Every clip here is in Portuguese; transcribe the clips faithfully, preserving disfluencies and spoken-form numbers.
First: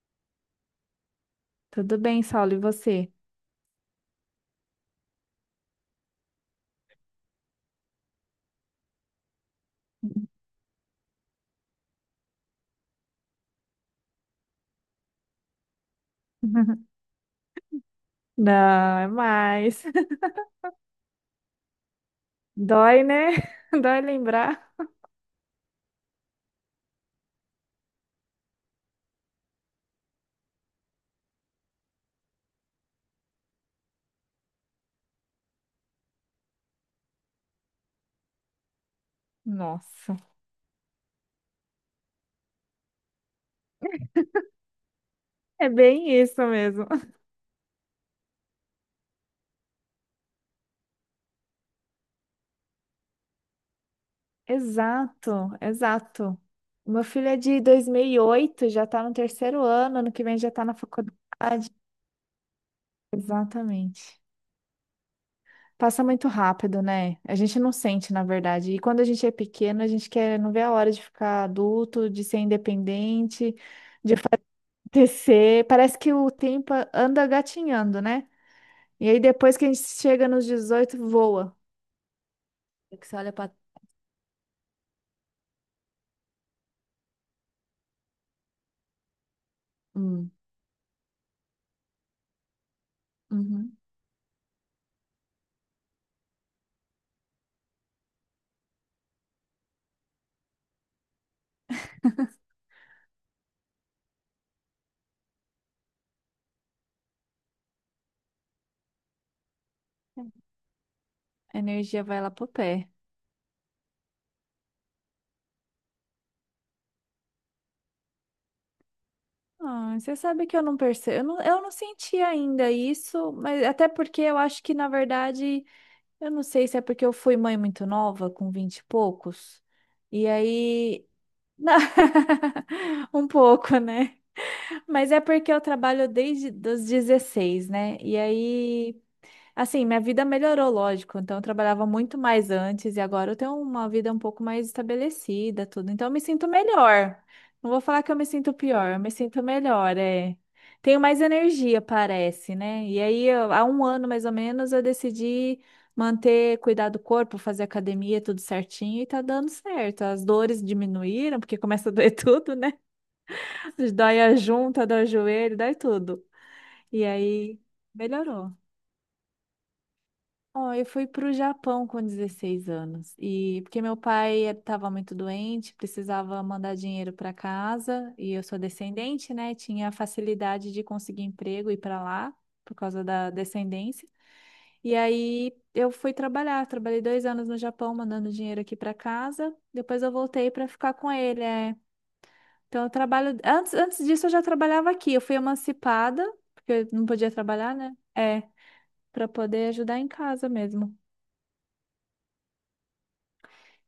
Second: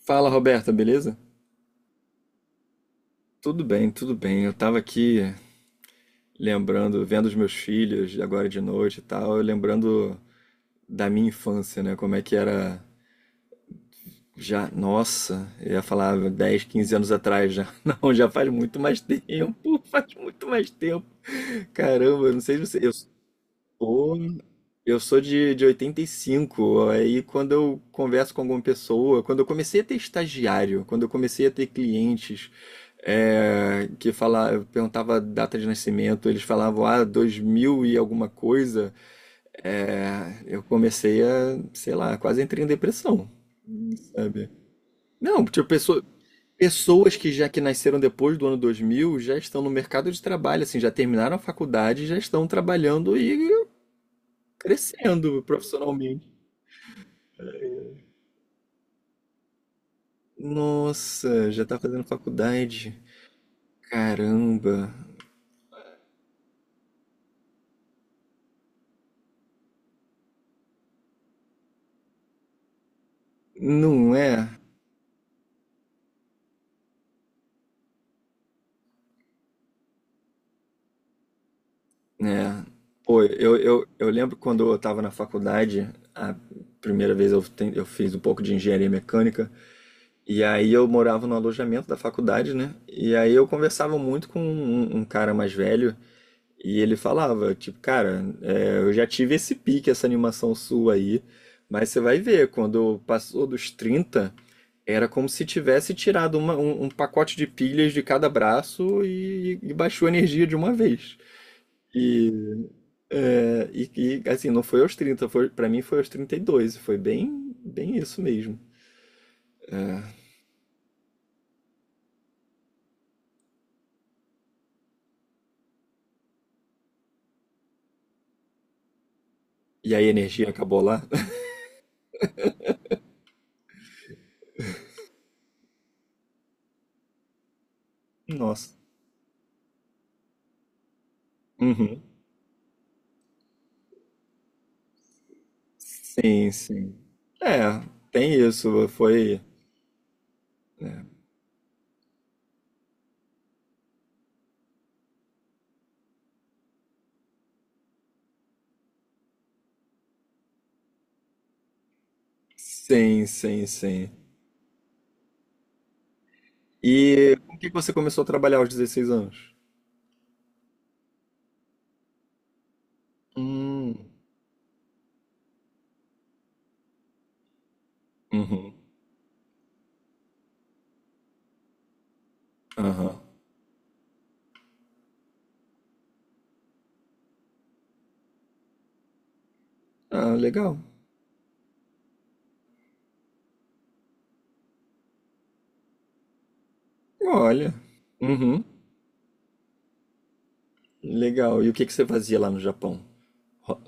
Fala, Roberta, beleza? Tudo bem, Saulo, e você? Tudo bem, tudo bem. Eu tava aqui lembrando, vendo os meus filhos agora de noite e tal, eu lembrando da minha infância, né? Como é que era já, nossa, eu ia falar dez, quinze anos atrás já. Não, já faz muito Não, mais é tempo, mais. faz muito mais tempo. Caramba, eu não sei se você, eu. Dói, né? Dói Ou lembrar. eu sou de, de oitenta e cinco, aí quando eu converso com alguma pessoa, quando eu comecei a ter estagiário, quando eu comecei a ter clientes, é, que fala, eu perguntava a data de nascimento, eles falavam, ah, dois mil e alguma coisa. É, Nossa. eu comecei a, sei lá, quase entrei em depressão, sabe? Não, tipo, É pessoa, bem isso mesmo. pessoas que já que nasceram depois do ano dois mil já estão no mercado de trabalho, assim, já terminaram a faculdade, já estão trabalhando e crescendo Exato, profissionalmente. exato. Meu filho é de dois mil e oito, já tá no terceiro ano, ano que vem já tá na faculdade. Nossa, já tá fazendo faculdade. Exatamente. Caramba, Passa muito rápido, né? A gente não sente, na verdade. E quando a gente é pequeno, a gente quer não vê a hora de ficar adulto, de ser independente, não de é? T C, parece que o tempo anda gatinhando, né? E aí depois que a gente chega nos dezoito voa. Né? É que você Pô, olha pra. eu, eu, eu lembro quando eu tava na faculdade, a primeira vez eu, ten- eu fiz um pouco de engenharia mecânica, Hum. e aí eu morava no alojamento da faculdade, né? E aí eu Uhum. conversava muito com um, um um cara mais velho, e ele falava, tipo, cara, é, eu já tive esse pique, essa animação sua aí, mas você vai ver, quando passou dos trinta. Era como se tivesse tirado uma- um, um pacote de pilhas de cada braço e, e baixou a energia de uma vez. A energia vai lá E, pro pé. é, e- e, assim, não foi aos trinta, foi, para mim foi aos trinta e dois. Foi bem, bem isso mesmo. Ah, você sabe que eu não percebo. Eu não, eu não senti ainda isso, mas até porque eu acho que, na verdade, eu não sei se é porque eu fui mãe muito nova, com vinte e poucos. E aí a E energia acabou lá? aí. Um pouco, né? Mas é porque eu trabalho desde os dezesseis, né? E Nossa. aí. Assim, minha vida melhorou, lógico. Então, eu trabalhava Uhum. muito mais antes e agora eu tenho uma vida um pouco mais estabelecida, tudo. Então, eu me sinto Sim, sim. melhor. Não É, vou falar que eu me tem sinto isso. pior, eu me Foi. sinto melhor, é. Tenho Né? mais energia, parece, né? E aí, eu- há um ano mais ou menos, eu decidi manter, cuidar do corpo, fazer academia, tudo certinho e tá dando certo. As dores diminuíram, porque começa a doer tudo, né? Sim, sim, sim. Dói a junta, dói o joelho, dói tudo. E E com o aí, que que você começou a melhorou. trabalhar aos dezesseis anos? Ó, eu fui para o Japão com dezesseis anos. E porque Hum. meu pai estava muito doente, precisava mandar dinheiro para casa, e eu sou Uhum. descendente, né? Tinha a facilidade de conseguir emprego e ir para lá por causa Aham. da descendência. E aí eu fui trabalhar, trabalhei dois anos no Japão mandando dinheiro aqui para casa. Depois eu Ah, voltei para legal. ficar com ele. É. Então eu trabalho antes, antes disso eu já trabalhava aqui. Eu fui emancipada porque eu não podia Olha. trabalhar, né? É, Uhum. para poder ajudar em casa mesmo. Legal. E o que que você fazia lá no Japão? Ro-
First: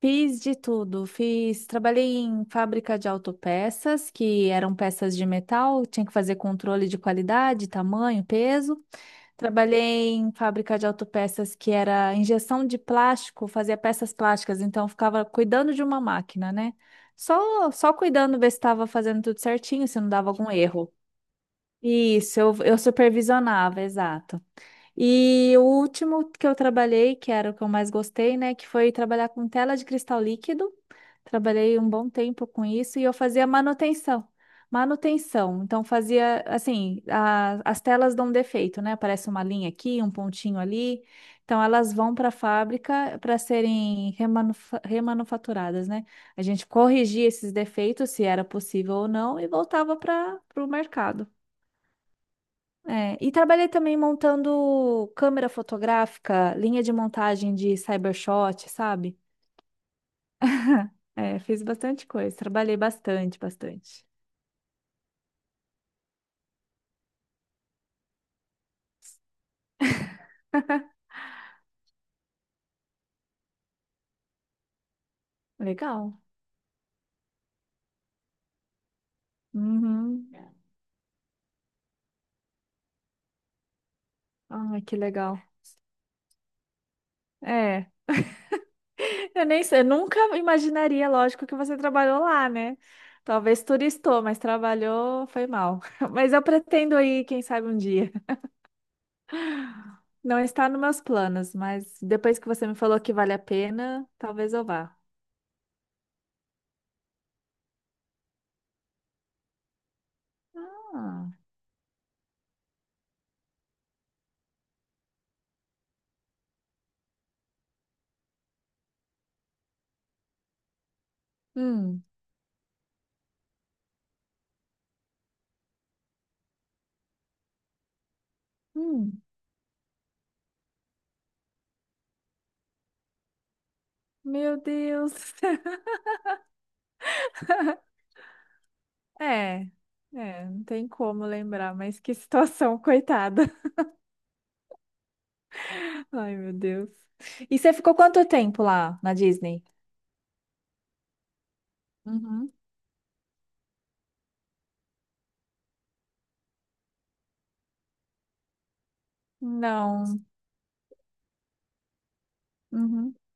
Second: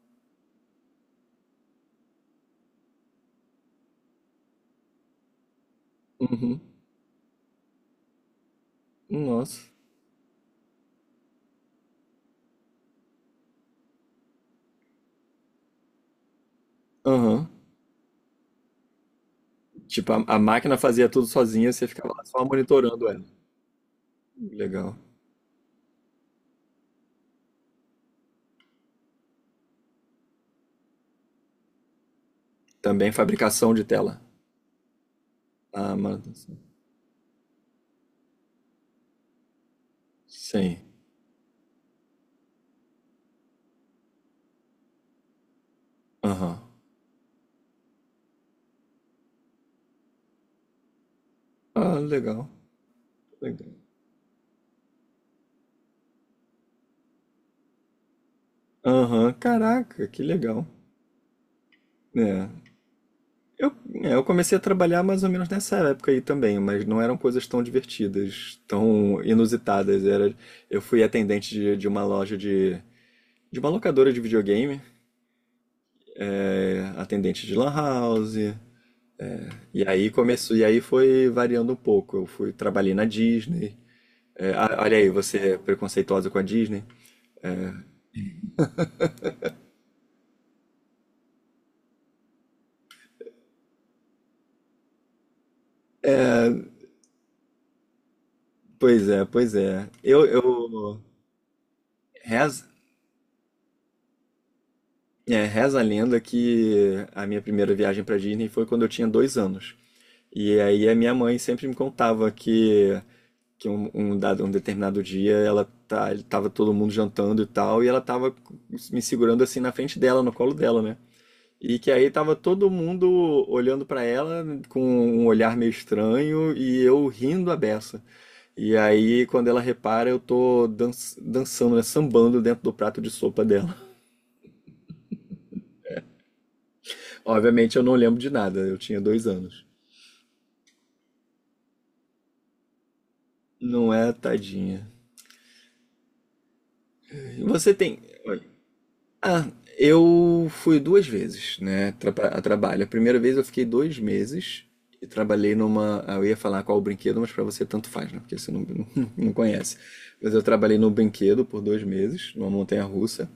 Fiz de tudo, fiz, trabalhei em fábrica de autopeças, que eram peças de metal, tinha que fazer Uhum. controle de qualidade, tamanho, peso. Nossa. Trabalhei em fábrica de autopeças que era injeção de plástico, fazia peças plásticas, então eu ficava cuidando de uma máquina, né? Aham. Só, só cuidando, ver se estava fazendo tudo certinho, se não Tipo, a, dava a algum máquina erro. fazia tudo sozinha, você ficava lá Isso, só eu, eu monitorando ela. supervisionava, exato. Legal. E o último que eu trabalhei, que era o que eu mais gostei, né, que foi trabalhar com tela de cristal líquido. Trabalhei um bom tempo com isso e Também eu fazia fabricação de tela. manutenção. Manutenção. Então Ah, fazia manutenção. assim, a- as telas dão defeito, né? Aparece uma linha aqui, um pontinho Sim. ali. Então elas vão para a fábrica para serem remanufa- remanufaturadas, né? A Aham. gente corrigia esses defeitos, se era possível ou não, e voltava para o mercado. Ah, legal. É, e trabalhei Legal. também montando câmera fotográfica, linha de montagem de cybershot, sabe? Aham. Caraca, que legal. É, fiz bastante coisa, É. trabalhei bastante, Eu, bastante. é, eu comecei a trabalhar mais ou menos nessa época aí também, mas não eram coisas tão divertidas, tão inusitadas. Era, eu fui atendente de, de uma loja de, de uma locadora de videogame. Legal. Atendente de lan house. E aí Uhum. começou, e aí foi variando um pouco. Eu fui, trabalhei na Disney. É, a- Ai, que olha aí, você legal. é preconceituosa com a Disney. É, eu nem sei, eu nunca imaginaria, lógico, que você trabalhou lá, né? Talvez turistou, mas trabalhou, foi mal. Mas eu pretendo ir, quem sabe um dia. Pois é, pois é. Eu, Não está nos eu meus planos, mas depois que reza, você me falou que vale a pena, talvez eu vá. é, reza a lenda que a minha primeira viagem para Disney foi quando eu tinha dois anos. E aí a minha Ah, mãe sempre me contava que, que um, um dado, um determinado dia ela tá, tava todo mundo jantando e tal, e ela tava me segurando assim na frente dela, no colo dela, né? E que hum. aí tava todo mundo olhando pra ela com um olhar meio estranho e eu rindo a beça. E Hum. aí, quando ela repara, eu tô dan- dançando, né, sambando dentro do prato de sopa dela. Meu Deus. Obviamente, eu não lembro de nada, eu tinha dois anos. É, é, não tem como lembrar, mas que situação, coitada. Não é, tadinha. Ai, meu Deus. E você Você ficou tem. quanto tempo lá na Ah, Disney? eu fui duas vezes, né, tra- a Uhum. trabalho. A primeira vez eu fiquei dois meses e trabalhei numa. ah, Eu ia falar qual o brinquedo, mas pra você tanto faz, né? Porque você não, não conhece. Não. Mas eu trabalhei no brinquedo por dois meses, numa Uhum. montanha-russa.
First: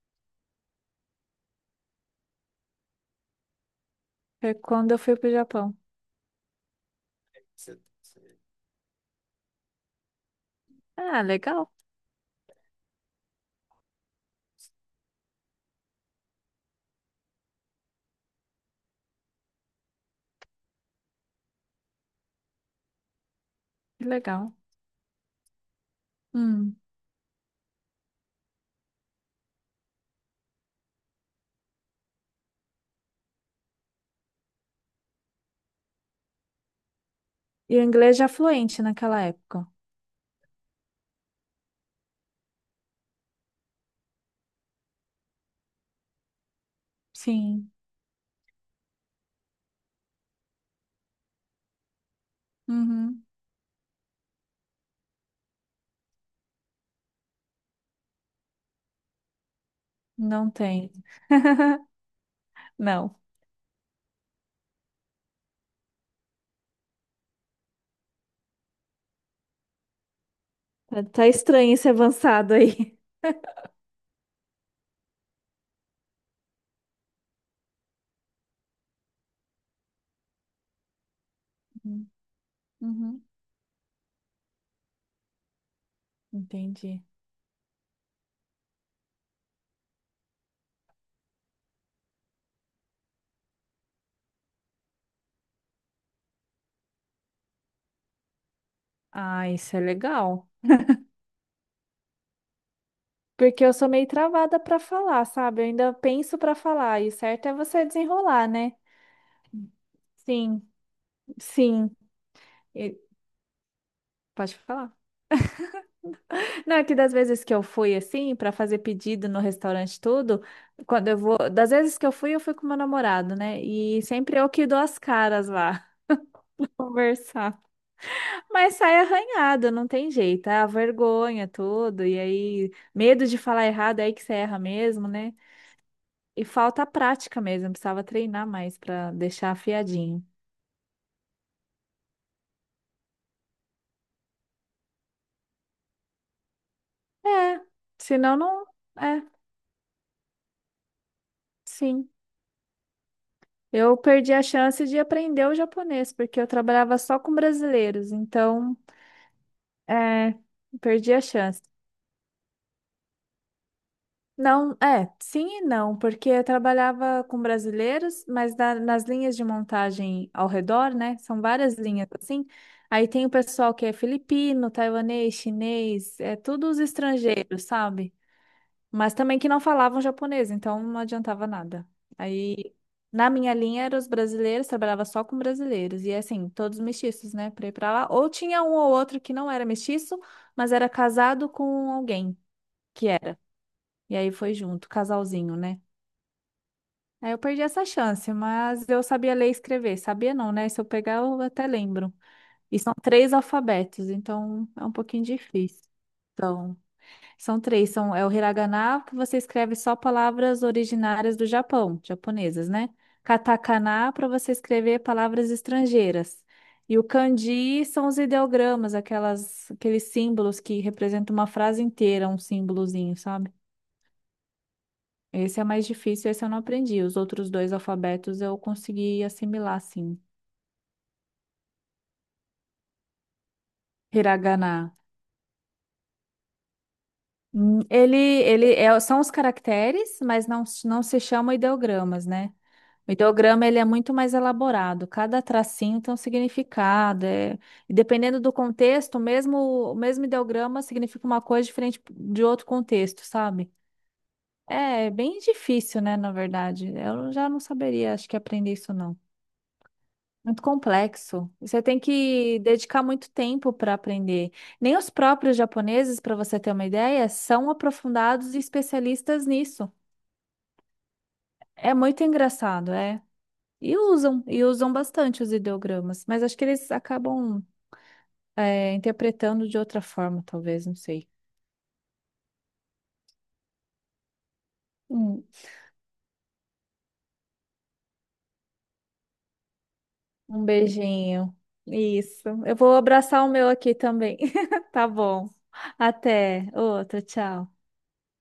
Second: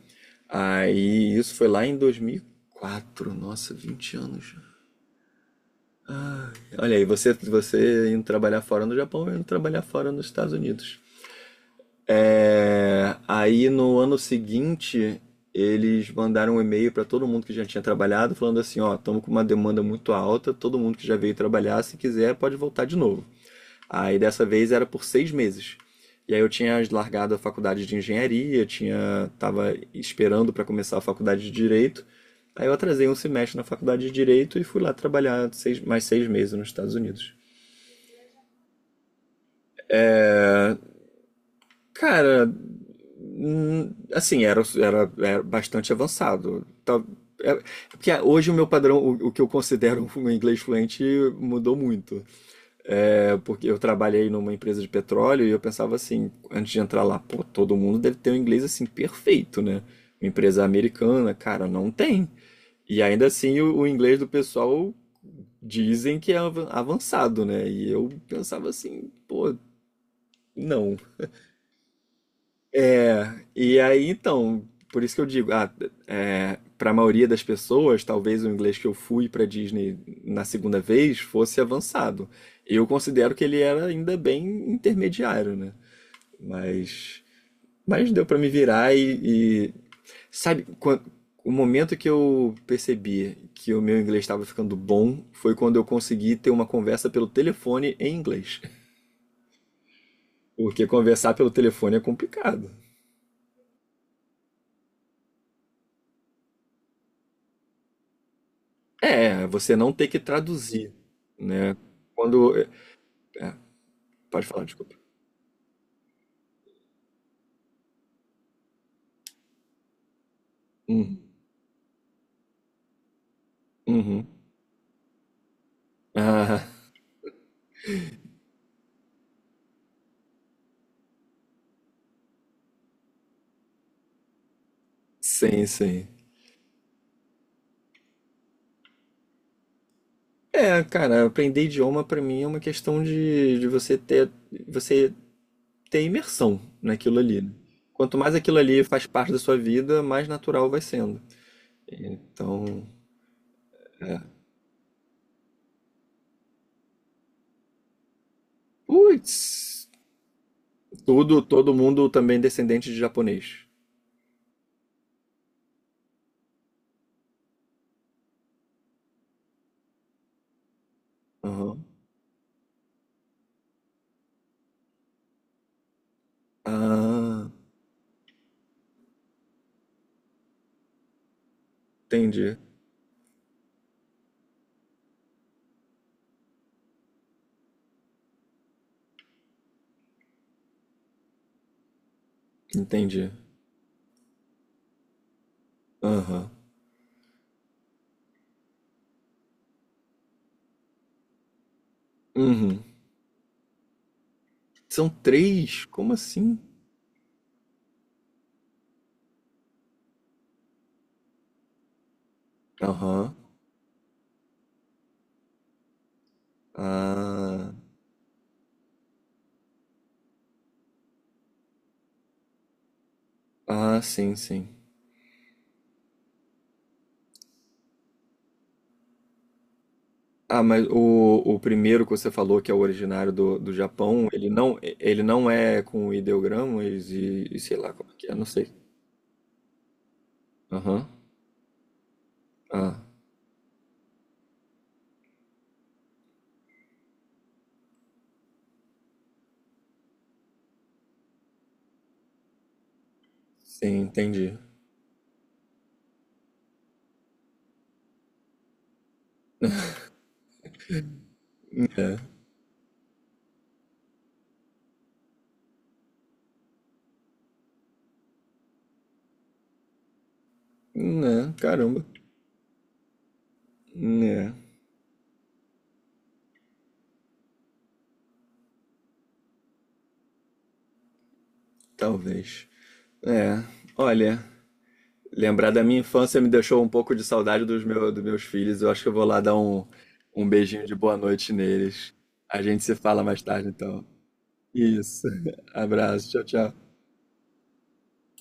Aí isso foi lá em dois mil e quatro. Nossa, vinte anos Foi já. quando eu fui pro Japão. Ai, olha aí, você, você indo trabalhar fora no Japão, eu indo trabalhar fora nos Estados Unidos. Ah, legal. É, aí no ano seguinte, eles mandaram um e-mail para todo mundo que já tinha trabalhado, falando assim: ó, estamos com uma demanda muito alta, todo mundo que já veio trabalhar, se quiser, pode voltar de novo. Que Aí dessa legal. vez era por seis meses. E aí eu Hum. tinha largado a faculdade de engenharia, tinha tava esperando para começar a faculdade de direito. Aí eu atrasei um semestre na faculdade de direito e fui lá trabalhar seis- mais seis meses nos Estados Unidos. E o inglês já fluente naquela época. Cara, hum, assim, era, era, era bastante avançado. Tá- é- é Sim. porque ah, hoje o meu padrão, o, o que eu considero um inglês fluente, mudou muito. Uhum. É, porque eu trabalhei numa empresa de petróleo e eu pensava assim, antes de entrar lá, pô, todo mundo deve ter um inglês assim perfeito, né? Uma Não empresa tem. americana, cara, não tem. E Não. ainda assim o, o inglês do pessoal dizem que é avan- avançado, né? E eu pensava assim, pô, não. Tá tá estranho esse avançado aí. E aí, então, por isso que eu digo, ah, é, para a maioria das pessoas, talvez o inglês que eu fui para Disney na segunda vez fosse Uhum. avançado. Eu Uhum. considero que ele era ainda bem intermediário, né? Entendi. Mas, mas deu para me virar e, e sabe, quan- o momento que eu percebi que o meu inglês estava ficando bom foi quando eu consegui ter uma conversa pelo telefone em inglês. Ah, isso é legal. Porque conversar pelo telefone é complicado. Porque eu sou meio travada pra falar, sabe? Eu ainda penso pra falar, e o certo é você desenrolar, né? É, você não ter que Sim, traduzir, né? sim. Quando. É, E- é, pode Pode falar, falar. desculpa. Não, é que das vezes que eu fui assim, para fazer pedido no restaurante, tudo, quando eu Uhum. vou. Das vezes que eu fui, eu fui com meu namorado, né? E Uhum. sempre eu que dou as caras lá, Ah, conversar. Mas sai arranhado, não tem jeito. É a vergonha, tudo. E aí, medo de falar errado, é aí que você erra mesmo, né? sim, sim. E falta prática mesmo, precisava treinar mais para deixar afiadinho. É, cara, aprender idioma pra mim é uma questão de, de você ter, você ter imersão naquilo ali, né? É, Quanto mais senão aquilo não. ali faz É, parte da sua vida, mais natural vai sendo. sim. Então, Eu perdi é. a chance de aprender o japonês, porque eu trabalhava só com brasileiros, então, Putz, é, perdi a tudo, chance. todo mundo também descendente de japonês. Não, é, sim e não, porque eu trabalhava com brasileiros, mas na- nas linhas de montagem ao redor, né? São várias Aham. linhas assim. Aí tem o pessoal que é filipino, taiwanês, chinês, é tudo os Ah, estrangeiros, sabe? Mas também que não falavam japonês, então não adiantava nada. entendi, Aí, na minha linha, eram os brasileiros, trabalhava só com brasileiros, e assim, todos mestiços, né, pra ir pra lá. Ou tinha um ou outro que não era mestiço, mas era casado com alguém que entendi. era. E aí foi junto, casalzinho, né? Aham. Aí eu perdi essa chance, mas eu sabia ler e escrever. Sabia não, né? Se eu pegar, eu até lembro. E Uhum. são três alfabetos, então é um São pouquinho difícil. três? Como assim? Então são três, são, é o hiragana, que você escreve só palavras originárias do Japão, japonesas, né? Aham. Katakana, para você escrever palavras estrangeiras. E o Ah, kanji são os ideogramas, aquelas, aqueles símbolos que representam uma frase inteira, um símbolozinho, sabe? ah, sim, sim. Esse é mais difícil, esse eu não aprendi. Os outros dois alfabetos eu consegui assimilar, sim. Ah, mas o, o primeiro que você falou, que é o originário do, do Japão, ele Hiragana. não, ele não é com ideogramas e, e sei Hum, lá como é Ele, que é, não sei. ele é- são os caracteres, mas não, não Aham. se chamam ideogramas, né? Ah, O ideograma ele é muito mais elaborado, cada tracinho tem um significado. é- E dependendo do contexto, o mesmo, o mesmo ideograma significa uma coisa diferente de outro contexto, sabe? sim, entendi. É é bem difícil, né, na verdade. Eu já não saberia, acho que aprender isso não. Muito complexo. Você tem É. que dedicar muito tempo para aprender. Nem os próprios japoneses, para você ter uma ideia, são aprofundados e especialistas nisso. Né, É caramba. muito engraçado, é. E usam, Né, e usam bastante os ideogramas, mas acho que eles acabam é, interpretando de outra forma, talvez, não sei. talvez. É. Olha, Hum. lembrar da minha infância me deixou um pouco de saudade dos, meu, dos meus filhos. Eu acho que eu vou lá dar um, um Um beijinho de boa noite beijinho. neles. Isso. A Eu gente se vou fala mais abraçar o tarde, meu aqui então. também. Tá Isso. bom. Abraço. Tchau, Até tchau. outra, tchau.